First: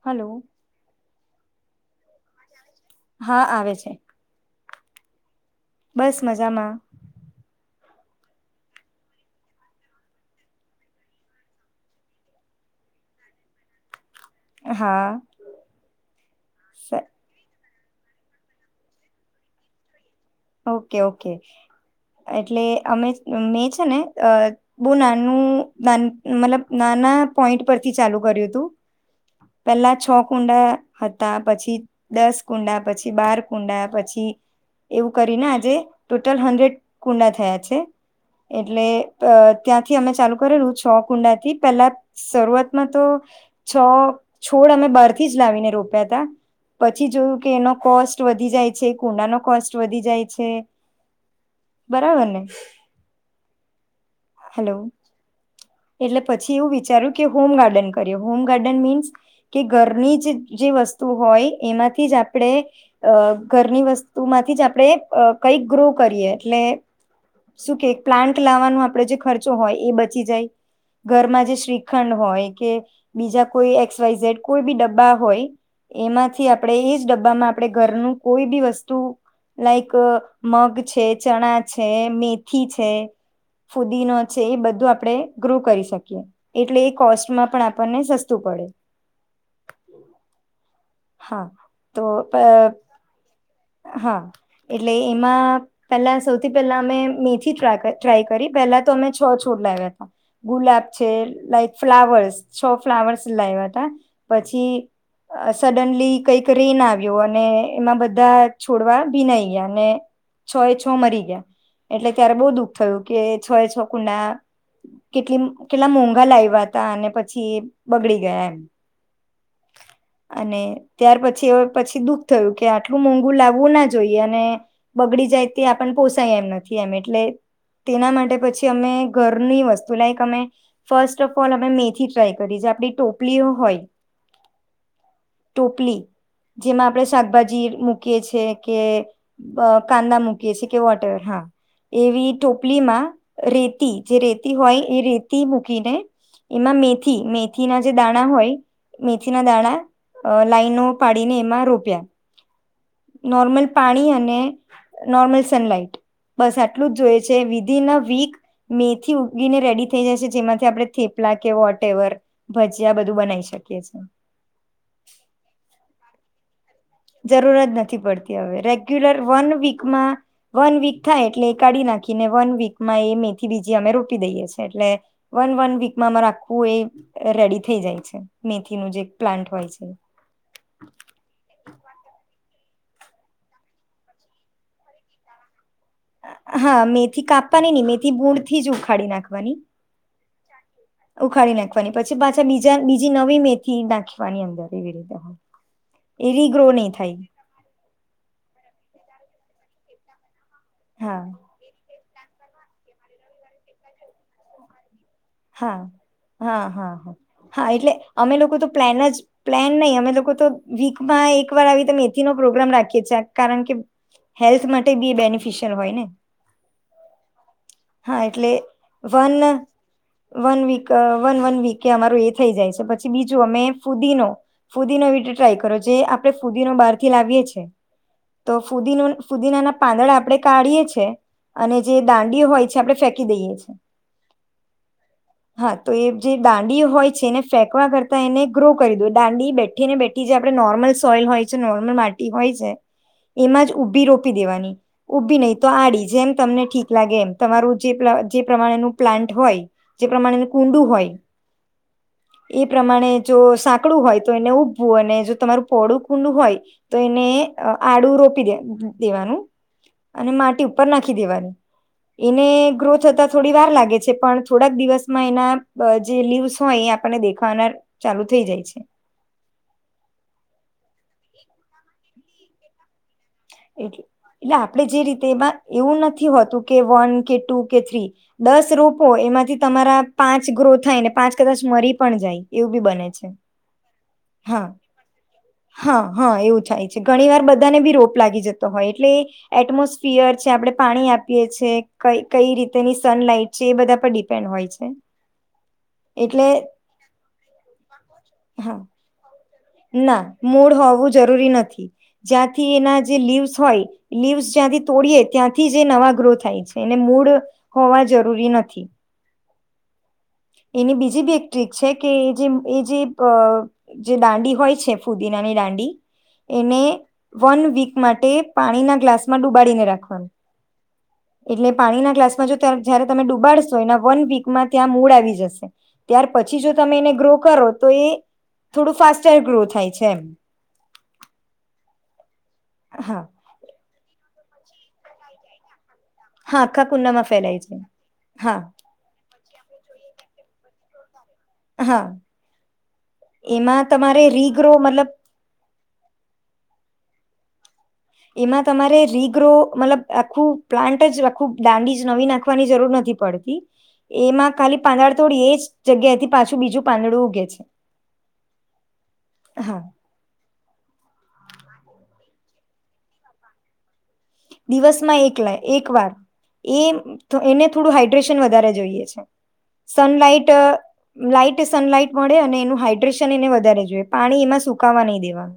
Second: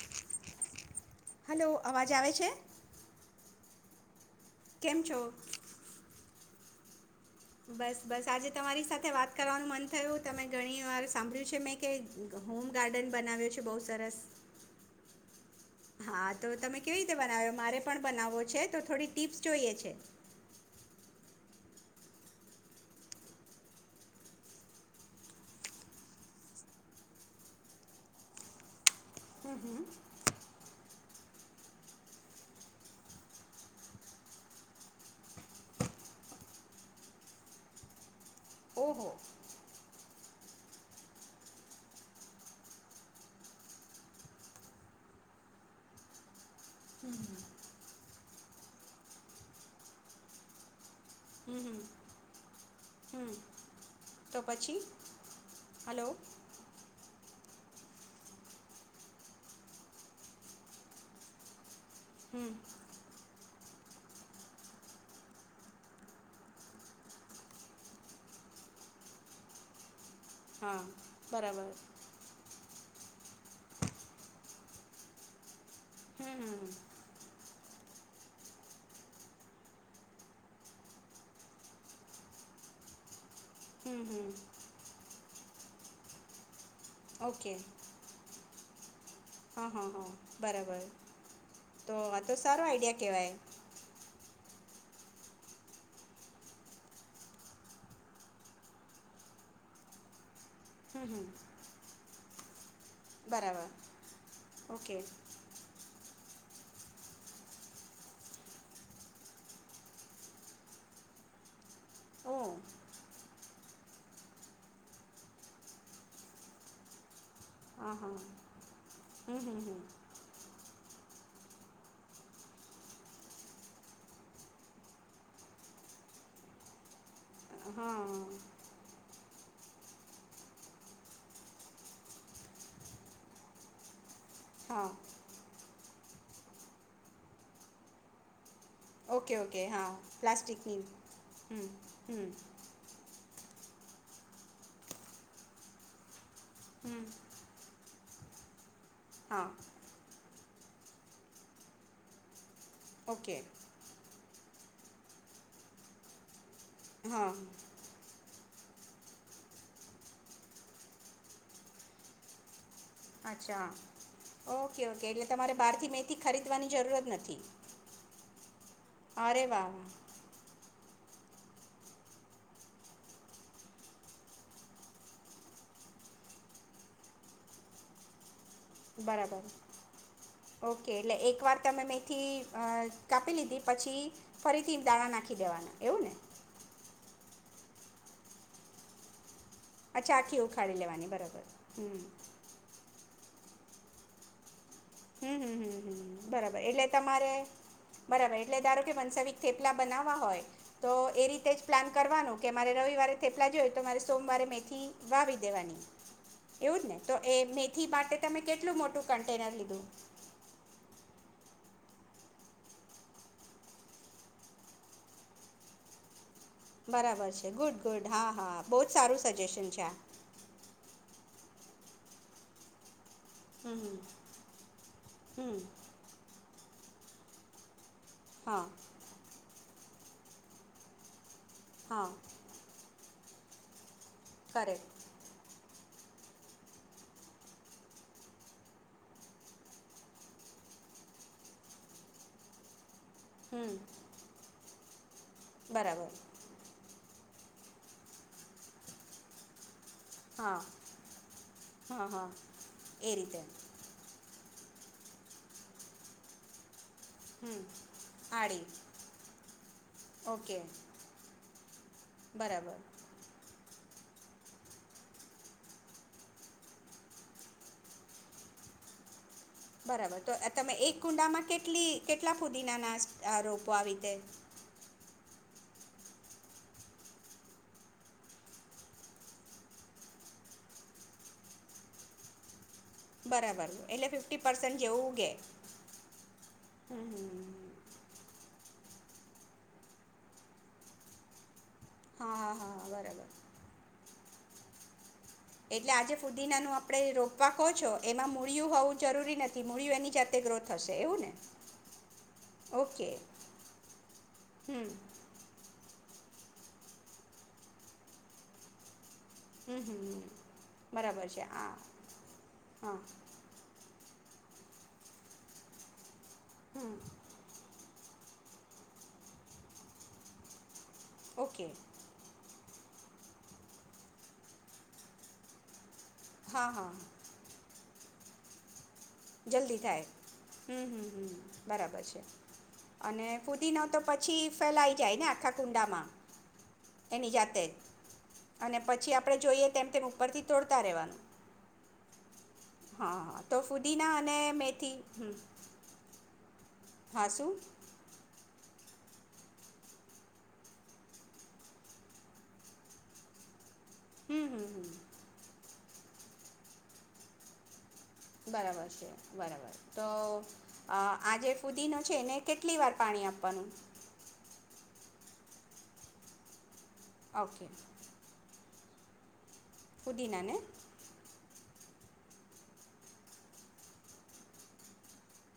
Hello hello અવાજ વાજ આવે છે આવે હા કેમ છો બસ મજામાં બસ બસ આજે તમારી સાથે વાત કરવાનું મન થયું તમે ઘણી વાર સાંભળ્યું છે મેં કે હોમ ગાર્ડન બનાવ્યો છે બહુ સરસ હા હા તો તમે કેવી રીતે બનાવ્યો મારે પણ બનાવવો છે તો થોડી ટીપ્સ જોઈએ છે ઓકે ઓકે એટલે અમે મેં છે ને બહુ નાનું મતલબ નાના પોઈન્ટ પરથી ચાલુ કર્યું હતું હમ પે હમ લા છો કુંડા હતા પછી દસ કુંડા પછી બાર કુંડા પછી એવું કરીને આજે ટોટલ હંડ્રેડ કુંડા થયા છે એટલે ઓહો ત્યાંથી અમે ચાલુ કરેલું છ કુંડાથી પેલા શરૂઆતમાં તો છ છોડ અમે બાર થી જ લાવીને રોપ્યા ત પછી જોયું કે એનો કોસ્ટ વધી જાય છે કુંડાનો કોસ્ટ વધ જાય છે હમ હમ બરાબરને હમ તો પછી હલો એટલે પછી એવું વિચાર્યું કે હોમ ગાર્ડન કરીએ હોમ ગાર્ડન મીન્સ કે ઘરની જ જે વસ્તુ હોય એમાંથી જ હમ આપણે ઘરની વસ્તુમાંથી જ આપણે કઈક ગ્રો કરીએ એટલે શું કે પ્લાન્ટ લાવવાનો આપણે જે ખર્ચો હોય એ બચી જાય હા ઘરમાં જે બરાબર શ્રીખંડ હોય કે બીજા કોઈ એક્સ વાઈ ઝેડ કોઈ બી ડબ્બા હોય હમ એમાંથી હમ આપણે એજ ડબ્બામાં આપણે ઘરનું કોઈ બી વસ્તુ લાઈક મગ છે ચણા છે મેથી છે હમ ફુદીનો હમ છે એ બધું આપણે ગ્રુ કરી શકીએ. એટલે એ કોસ્ટમાં ઓકે પણ આપણને સસ્તું પડે. હા હા હા બરાબર. હા તો આ તો પ સારું આઈડિયા કેવાય. હા એટલે એમાં પેલા સૌથી પહેલા અમે મેથી ટ્રાય કરી પહેલા તો અમે છ છોડ લાવ્યા હતા ગુલાબ હમ છે હમ લાઈક ફ્લાવર્સ છ. ફ્લાવર્સ બરાબર લાવ્યા હતા ઓકે પછી સડનલી કઈક રહીને આવ્યો અને એમાં બધા છોડવા ભીનાઈ ગયા અને છ એ છ મરી ગયા એટલે ત્યારે બહુ ઓ દુઃખ થયું કે છ છ કુંડા કેટલી કેટલા મોંઘા લાવ્યા ત અને પછી હા હા બગડી ગયા એમ હમ હમ અને ત્યાર પછી પછી દુઃખ થયું કે આટલું મોઘ કુ લાવવું ના જોઈએ અને બગડી જાય તે આપ પોસાય એમ નથી એમ એટલે હમ હા તેના માટે પછી અમે ઘરની વસ્તુ લાઈક અમે ફસ્ટ ઓફ ઓલ અમે મેથી ટ્રાય કરી આપણી ટોપલીઓ હોય હા. લી જેમાં આપણે શાકભાજી મુ ક છે. કે ઓકે ઓકે હા કાંદા મૂકીએ કે પ્લાસ્ટિકની વોટર હા હમ હમ એવી ટોપલીમાં. રેતી જે રેતી હોય એ રેતી મૂકીને એમાં હમ મેથી મેથીના જે દાણા હોય. મિથિના હા દાણા. અ લાાઈનો પાડીને એમાં રોપ્યા. ઓકે નોર્મલ પાણી એ ને નોર્મલ સનલાઈટ, બસ આટલું જ જોઈએ હા છે વિધન અ વીક મેથી ઉગીને રેડી થઈ જાય છે, જેમાંથી આપણે થેપલા કે વોટ એવર, ભ અચ્છા, ઓકે ઓકે એટલે તમારે બહારથી મેથી ખરીદ જરૂરત નથી પડતી, હવે રેગ્યુલર અરે વન વાહ વાહ વીકમાં વન વીક. થાય એટલે એ કાઢી નાખીને વન વીકમાં એ મેથી બીજી અમે રોપી દઈએ છીએ, એટલે વન વન વીકમાં અમારે આખું એ રેડી થઈ જાય છે. મેથીનું જે બરાબર, પ્લાન્ટ હોય છે ઓકે એટલે એક વાર તમે મે થી કાપી લીધી પછી, ફરીથી દાણા નાખી દેવાના એવું? ને હા મેથી કાપવાની ની મેથી ભુડથી જ ઉખાડી નાખવાની. અચ્છા આખી ઉખાડી લેવાની બરાબર ઉખાડી નાખવાની હમ. પછી પાછા બીજા નવી મેથી નાખવાની અંદર. એવી રીતે હમ હમમ એ બરાબર રીગ્રો એટલે નહી થાય તમારે, બરાબર એટલે ધારો કે વનસવ થેપલા બનાવવા હોય. તો એ હા રીતે જ પ્લાન કરવાનું કે મારે રવિવારે થેપલા જોય તો મારે સોમવારે મેથી. વાવી હા દેવાની, હા એવું હા જ ને તો હા એ હા મેથી એટલે માટે તમે કેટલું મોટું કન્ટેનર લીધું? હું તો વીકમાં એક વાર આવી રીતે મેથી નો પ્રોગ્રામ રાખીએ છીએ, કારણ કે હેલ્થ માટે બી બેનિફિશિયલ હોય ને. બરાબર છે, ગુડ ગુડ હા હા બહુ જ સારું વન સજેશન છે આ. One week one one week કે અમારુ એ થઈ જાય છે બટ. ચીજોમે હમ ફુદીણો! ફુદીણો રીતે હમ ટ્રાય હમ કરો જે આપણે ફુદીનો બારથી લાવીએ છીએ. તો હા ફુદીનનો ફુદીનના પાંદડાં આપણે કાઢીએ છીએ. અને જે હા દાંડી હોય છે, આપડે ફેક. ફેકી દઈએ છે. કરે. હા, તો એ જે દાંડી હોય છે, એને ફેંકવા કરતા એને ગ્રો કરી દો દાંડી બેઠી ને બેઠી જે આપણે નોર્મલ સોઇલ હોય છે, નોર્મલ માટી હોય છે. એમાં હમ જ ઊભી રોપી દેવાની. ઊભી નહીિ તો આડી બરાબર જેમ તમને ઠીક લાગે એમ. તમારું જે પ્રપ્રમાણેનું પ્લાન્ટ હોય. જે પ્રમાણેનું હા કુંડું હોય હા હા એ પ્રમાણે જો સાંકડું હોય તો એને. ભૂ ને જો તમારું પોળું કુંડું હોય. તો એને હમ આડું રોપી દે આડી દેવાનું અને ઓકે માટી ઉપર નાખી દેવાની એને બરાબર ગ્રોથ થતા થોડી વાર લાગે. છે પણ થોડાક દિવસમાં એના જે લીવ્સ હોય એ આપણને દેખાવાના ચાલુ થઈ જાય છે. બરાબર તો તમે એક કુંડામાં કેટલી કેટલા ફુદીના નાશ એટ એટલે આપડે જે રીતે તેમાં એવું નથી હોતું કે વન કે ટુ કે થ્રી દસ રોપો એમાંથી તમારા પાંચ ગ્રો થાય ને પાંચ કદાચ મરી પણ જાય એવું. એવું ભી બને છે બરાબર એટલે ફિફ્ટી હા પર્સન્ટ જેવું ઉગે હા હ એવું થાય છે હમ ઘણી વાર હમ. બધાને બી રો હોય એટલે એટમોસ્ફિયર છે આપણે પાણી આપીએ છીએ કઇ હા હા કઈ હા રીતેની બરાબર સનલાઈટ છે એ બધા પર ડી ડિપેન્ડ હોય છે. એટલે આજે એટલે ફુદીનાનું આપડે રોપવા કહો છો એમાં મૂળિયું હા હોવું જરૂરી નથી. મૂળિયું એની ના જાતે ગ્રો મૂળ થશે હોવું એવું ને જરૂરી નથી, જ્યાંથી એના ઓકે જે લીવ્સ હોય લીવ્સ જ્યાંથી હમ હમ તોડીએ ત્યાંથી જે નવા ગ્રો થાય છે અને મૂળ હોવા જરૂરી નથી. હમ્મ. હમ્મ. એની બીજી બી એક ટ્રીક છે કે જે એ હા જે અ જે દાંડી હોય છે ફુદીનાની દાંડી એને હમ વન વીક માટે પાણીના ગ્લાસ માં ડુબાડીને રાખવાનું. ઓકે એટલે પાણીના ગ્લાસમાં જો જયારે તમે ડુબાડશો એના વન વીકમાં ત્યાં મૂળ આવી જશે. ત્યાર પછી હા જો હા તમે એને ગ્રો કરો તો એ થોડું ફાસ્ટર ગ્રો જલ્દી થાય છે એમ હમ્મ હમ્મ બરાબર છે હા અને ફૂદીનો તો પછી પછી ફેલાઈ જાય ને આખા કુંડામાં. હા આખા કુંડામાં એની જાતે ફેલાય જ છે. હા. અને પછી આપણે જોઈએ તેમ તેમ ઉપરથી તોડતા રહેવાનું હા એમાં ફૂદીના તમારે અને રીગ્રો મેથી મતલબ હા શુ? એમાં તમારે રીગ્રો મતલબ આખું પ્લાન્ટ જ આખું દાંડી જ નવી નાખવાની જરૂર નથી પડતી હમ એમાં હમ ખાલી હમ પાંદડા થોડી એજ જગ્યા થી પાછું બીજું પાંદડું ઉગે છે. બરાબર છે બરાબર હા તો આજે ફુદીનો છે ને કેટલી વાર પાણી આપવાનું દિવસમાં એક એક વાર એ ઓકે એને થોડું હાાઈડ્રેશન વધારે છે. જોઈએ છ. Sunlight ફુદીનાને light. સનલાઈટ મળે અને એનું હાઈડ્રેશન એને વધારે જોઈએ પાણી એમાં સુકાવા નહીં દેવા.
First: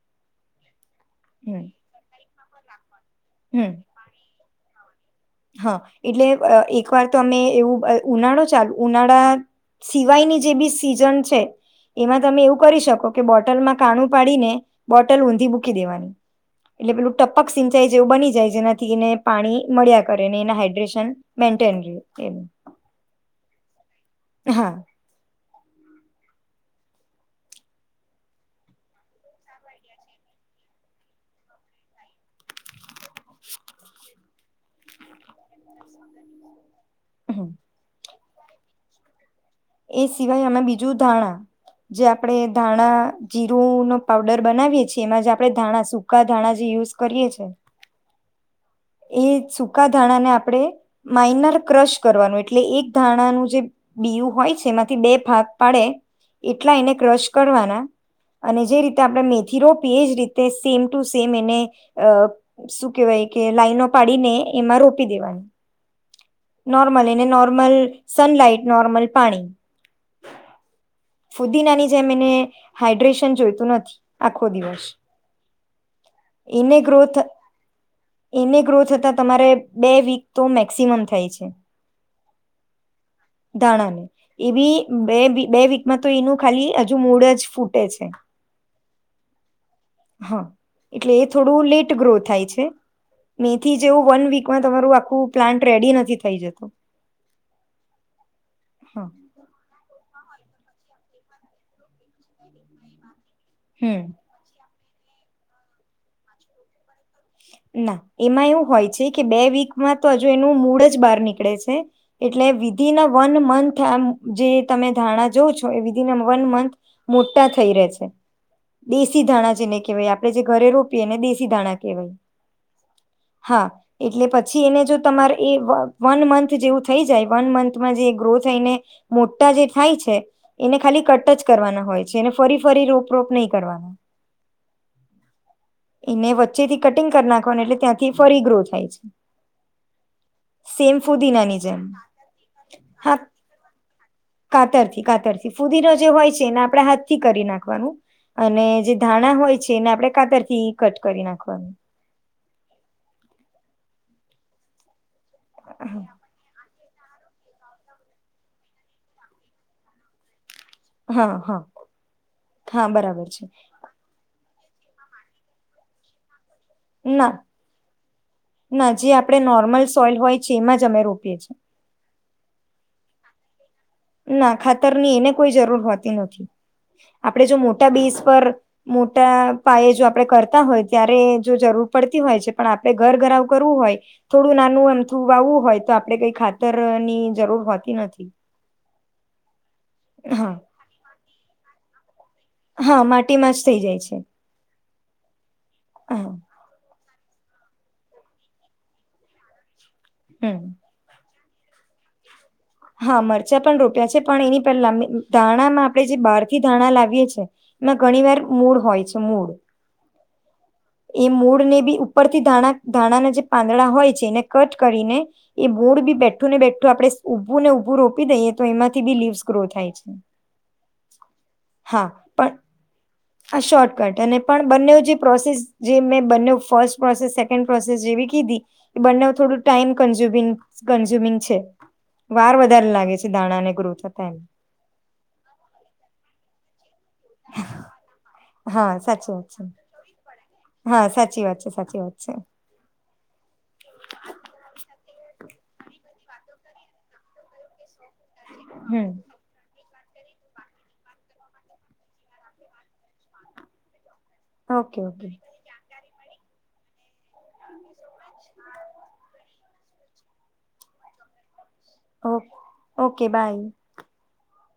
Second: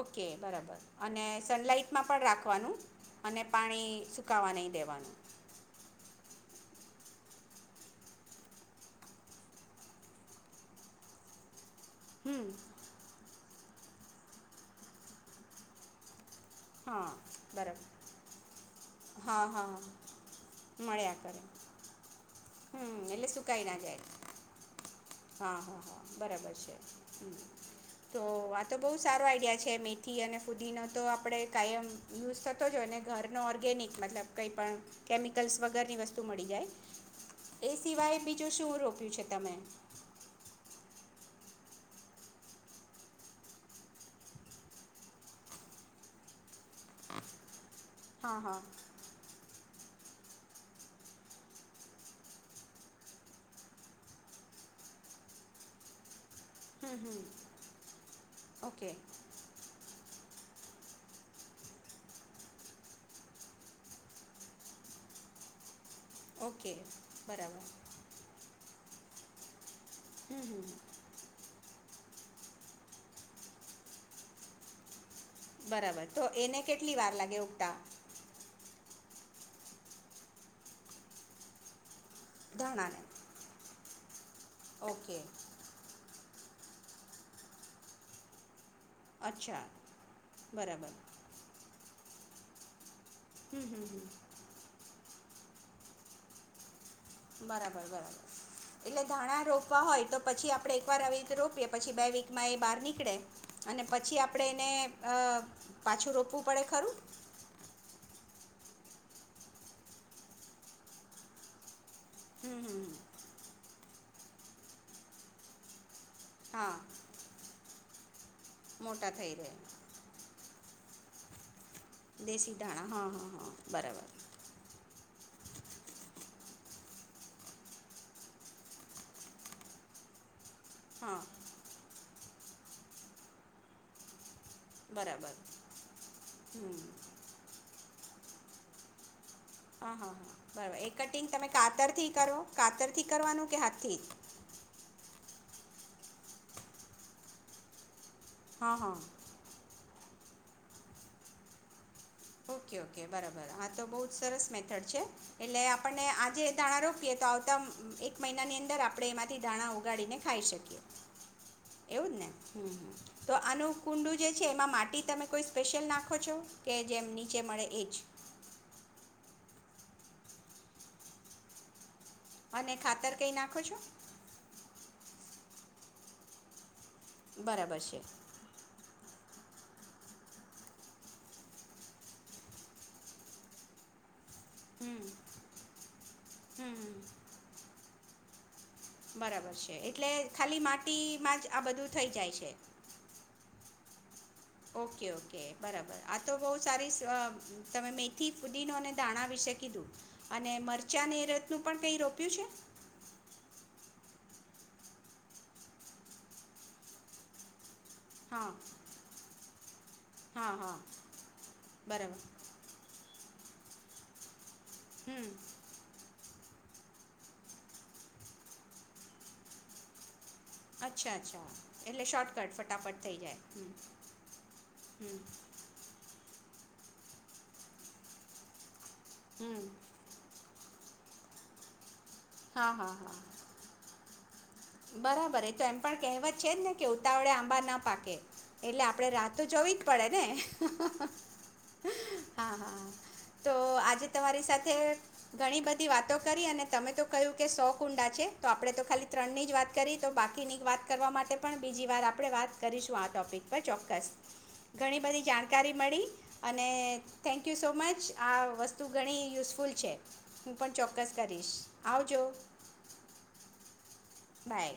ઓકે બરાબર અને સનલાઈટમાં પણ રાખો. વાનું. અને હમ પાણી સુકાવા નહી દેવા. [unintelligible] હા એટલે બઅ એક વાર તો અમે એવું અ ઉનાળો ચાલ ઉનાળા સિવાયની જે બી સીઝન છે એમાં હમ તમે એવું કરી શકો કે બોટ બોટલમાં કાણું પાડીને, બોટલ ઊંધી મૂકી દેવાની. એટલે હા પેલું ટપક બરાબર સિંચાઈ જેવું બની જાય જેનાથી એને હા પાણી હા હા. મળ્યા ક ને એને હાઇડ્રેશન મળ્યા કરે મેન્ટેન રહ્યું કે, હમ એટલે સુકાઈ ના જાય હા. હા હા હા બરાબર છે. હમ્મ તો આ તો બહુ સારો આઈડિયા છે મેથી અને ફુદીનો તો આપણે કાયમ યુઝ થતો જઈ અને ઘરનો ઓર્ગેનિક મતલબ કંઈ પણ કેમિકલ્સ વગરની વસ્તુ મળી જાય. હમ એ સિવાય બી. જ શું રોક્યું છે તમે. એ સિવાય આમે બીજું ધાણા જે આપણેે ધાણા જીરું નો પાવડર બનાવીએ છીએ એમાં જે આપણે ધાણા સકા ધાણા જે યુઝ કરીએ છે. હા હા એ સૂકા ધાણાને આપણે માઈનર ક્રશ કરવાનું એટલે એક ધાણાનું જે બીયું હોય છે એમાંથી બે ભાગ પાડે. એટલા એને હમ હમ ક્રશ કરવાના અને જે ઓકે રીતે આપણે મેથી રોપીએ એ જ રીત તે સેમ ટુ સેમ એને, અ શું કેહેવાય કે લાઈનો પાડીને એમાં રોપી દેવાની. ઓકે નોર્મલ એને બરાબર નોર્મલ સનલાઈટ. નોર્મલ પાણી. હમ હમ ફુદીનાની. જે મને હાઈડ્રેશન જોઈતું નથી આખો દિવસ. બરાબર તો એને કેટલી વાર લાગે ઉગતા? એને ગ્રો થતા તમારે બે વીક તો મેક્સિમમ થાય. છે. [unintelligible] દાણામો એ બી ઓકે બે-બે વીકમાં. તો એનું ખાલી હજુ મૂળ જ ફૂટે છે. અચ્છા. હા બરાબર એટલે એ થોડું લેટ ગ્રોથ થાય છે. હમ મેથી હમ હમ જેવું વન વિકમાં તમારું આપ હું પ્લાન્ટ રેડી નથી થઈ જતો. હમ બરાબર. એટલે હા ધાણા રોપવા હોય તો પછી આપડે એક વાર આવી રીતે રોપીએ પછી બે વિકમાં એ બહાર નીકડે અને હમ પછી આપણેે એને અહ પાછું રોપવું પડે ખરું? ના એમાં એવું હોય છે કે બે વિકમાં તો હજુ એનું મૂળ જ બહાર નીકળે છે એટલે હમ હમ હમ. વિધિન વન મંથ આ જે તમે ધારણા જોવ છો એવી. એને વન મથ હા મોટા થઈ રહે છે. મોટા દેશી થઈ રહે ધાણા જેને કેવાય આપડણે જે ઘરે રો એને દેશી ધાણા કહેવાય. દેશી ધાણા હ, હ, હ, હા બરાબર. એટલે પછી એને જો તમારે એ વ વન મંથ જેવું થઈ જાય વન મંથમાં જે ગ્રો થઈને મોટા જે થાય છે એને ખાલી હા કટ જ કરવાના હોય. છે એને ફરી ફરી રોપ રોપ નહીં કરવાનો. બરાબર હ. નાખવાના એટલે ત્યાંથી ફરી ગ્રો થાય છે. હા-હા બરાબર, એ સેમ કટિંગ તમે ફુદીનાની જેમ કાતર થી કરો, કાતર થી કરવાનું કે હાથથી? કાતરથી-કાતરથી, ફુદીનો જે હોય છે એને આપણે હાથથી કરી નાખવાનું. અને હા જે હા ધાણા હોય છે એને આપણે કાતરથી કટ કરી નાખવાનું. ઓકે ઓકે બરાબર હા તો બહુ જ સરસ મેથડ છે. એટલે આપણને આજે [unintelligible] એ તો આવતા એક મહિનાની અંદર આપણે એમાંથી ધાણા ઉગાડીને ખાઈ શકીએ હ હ એવું જ ને હમ હા હમ બરાબર તો છે. આનું કુંડું જે એમાં માટી તમે કોઈ સ્પેશિયલ નાખો છો કે?? જેમ નીચે ના મળે એ જ. ના જે આપણે નોર્મલ સોઇલ હોય છે એમાં જ અમે રોપીએ છીએ. અને ખાતર કઈ નાખો છો? ના, ખાતરની એને કોઈ જરૂર હોતી નથી. આપડે જો બરાબર મોટા છે બેઝ પર મોટા પાયે જો આપણે કરતા હોય ત્યારે જો જરૂર પડતી હોય છે પણ આપે ઘર ઘરાવ કરવું હોય... થોડું નાનું હમ એમથું વાવવું હોય તો આપડે કઈ હમ ખાતરની જરૂર હોતી નથી [inaudible] બરાબર છે. એટલે હા ખાલી માટી માં જ આ બધું. થઈ જાય છે. હા માટીમાં જ થઇ જાય છે. Okay okay. બરાબર આ હા તો બહુ સારી. તમે મેથી પુદીનો અને દાણા વિશે કીધું. અને હમ મરચાં ની ઋત નું પણ કંઈ રોપ્યું છે? હા મરચાં પણ રોપ્યા છે પણ એની પહેલા ધાણામાં આપણે જે બહારથી ધાણા લાવીએ છે. માં ઘણી વાર હા મૂળ હોય છે મૂળ. હા હા. એ મૂળ ને બી બરાબર ઉપર થી દાણા. ધાણાના જે પાંદડા હોય છે ને. કટ કરીને હમ એ બોર્ડ બી બેઠ બઠું ને બેઠું આપણે ઉઊભું ને ઉઊભું રોપી દઈએ તો એમાંથી બી લીવ્સ ગ્રો થાય છે. અચ્છા અચ્છા એટલે હા શોર્ટકટ પણ ફટાફટ થઈ આ શોર્ટકટ અને પણ બંને જાય. જે પ્રોસેસ જે મેં બંને ફર્સ્ટ પ્રોસેસ સેકન્ડ પ્રોસેસ જેવી કીધી. બંને થડું હમ ટાઈમ કંઝ્યુમિંગ. કન્ઝ્યુમિંગ છે. વાર હા વધારે હા લાગે હા છે દાણા ને ગ્રો થતા એમ. બરાબર એ તો એમ પણ કહેવત છે. જ ને કે ઉતાવળે આંબા ના પાકે એટલે હા આપડણે સાચી રાહતો વાત છે જોવી જ પડે ને હા સાચી વાત છે સાચી વાત છે હા હા તો આજે તમારી સાથે ઘણી બધી વાતો કરી અને તમે તો કહ્યું કે સો કુંડા છે. તો આપડે તો હમ ખાલી ત્રણ નહી તો બાકીની વાત કરવા માટે પણ બીજી વાર આપણે વાત કરીશું આ ટોપિક પર ચોક્કસ. ઘણી ઓકે બધી ઓકે જાણકારી મળી. અને થેન્કયુ સો મચ આ વસ્તુ ઘણી યુઝફુલ છે. હું પણ ચોક્કસ કરીશ. આવજો ઓ ઓકે બાય. બાય.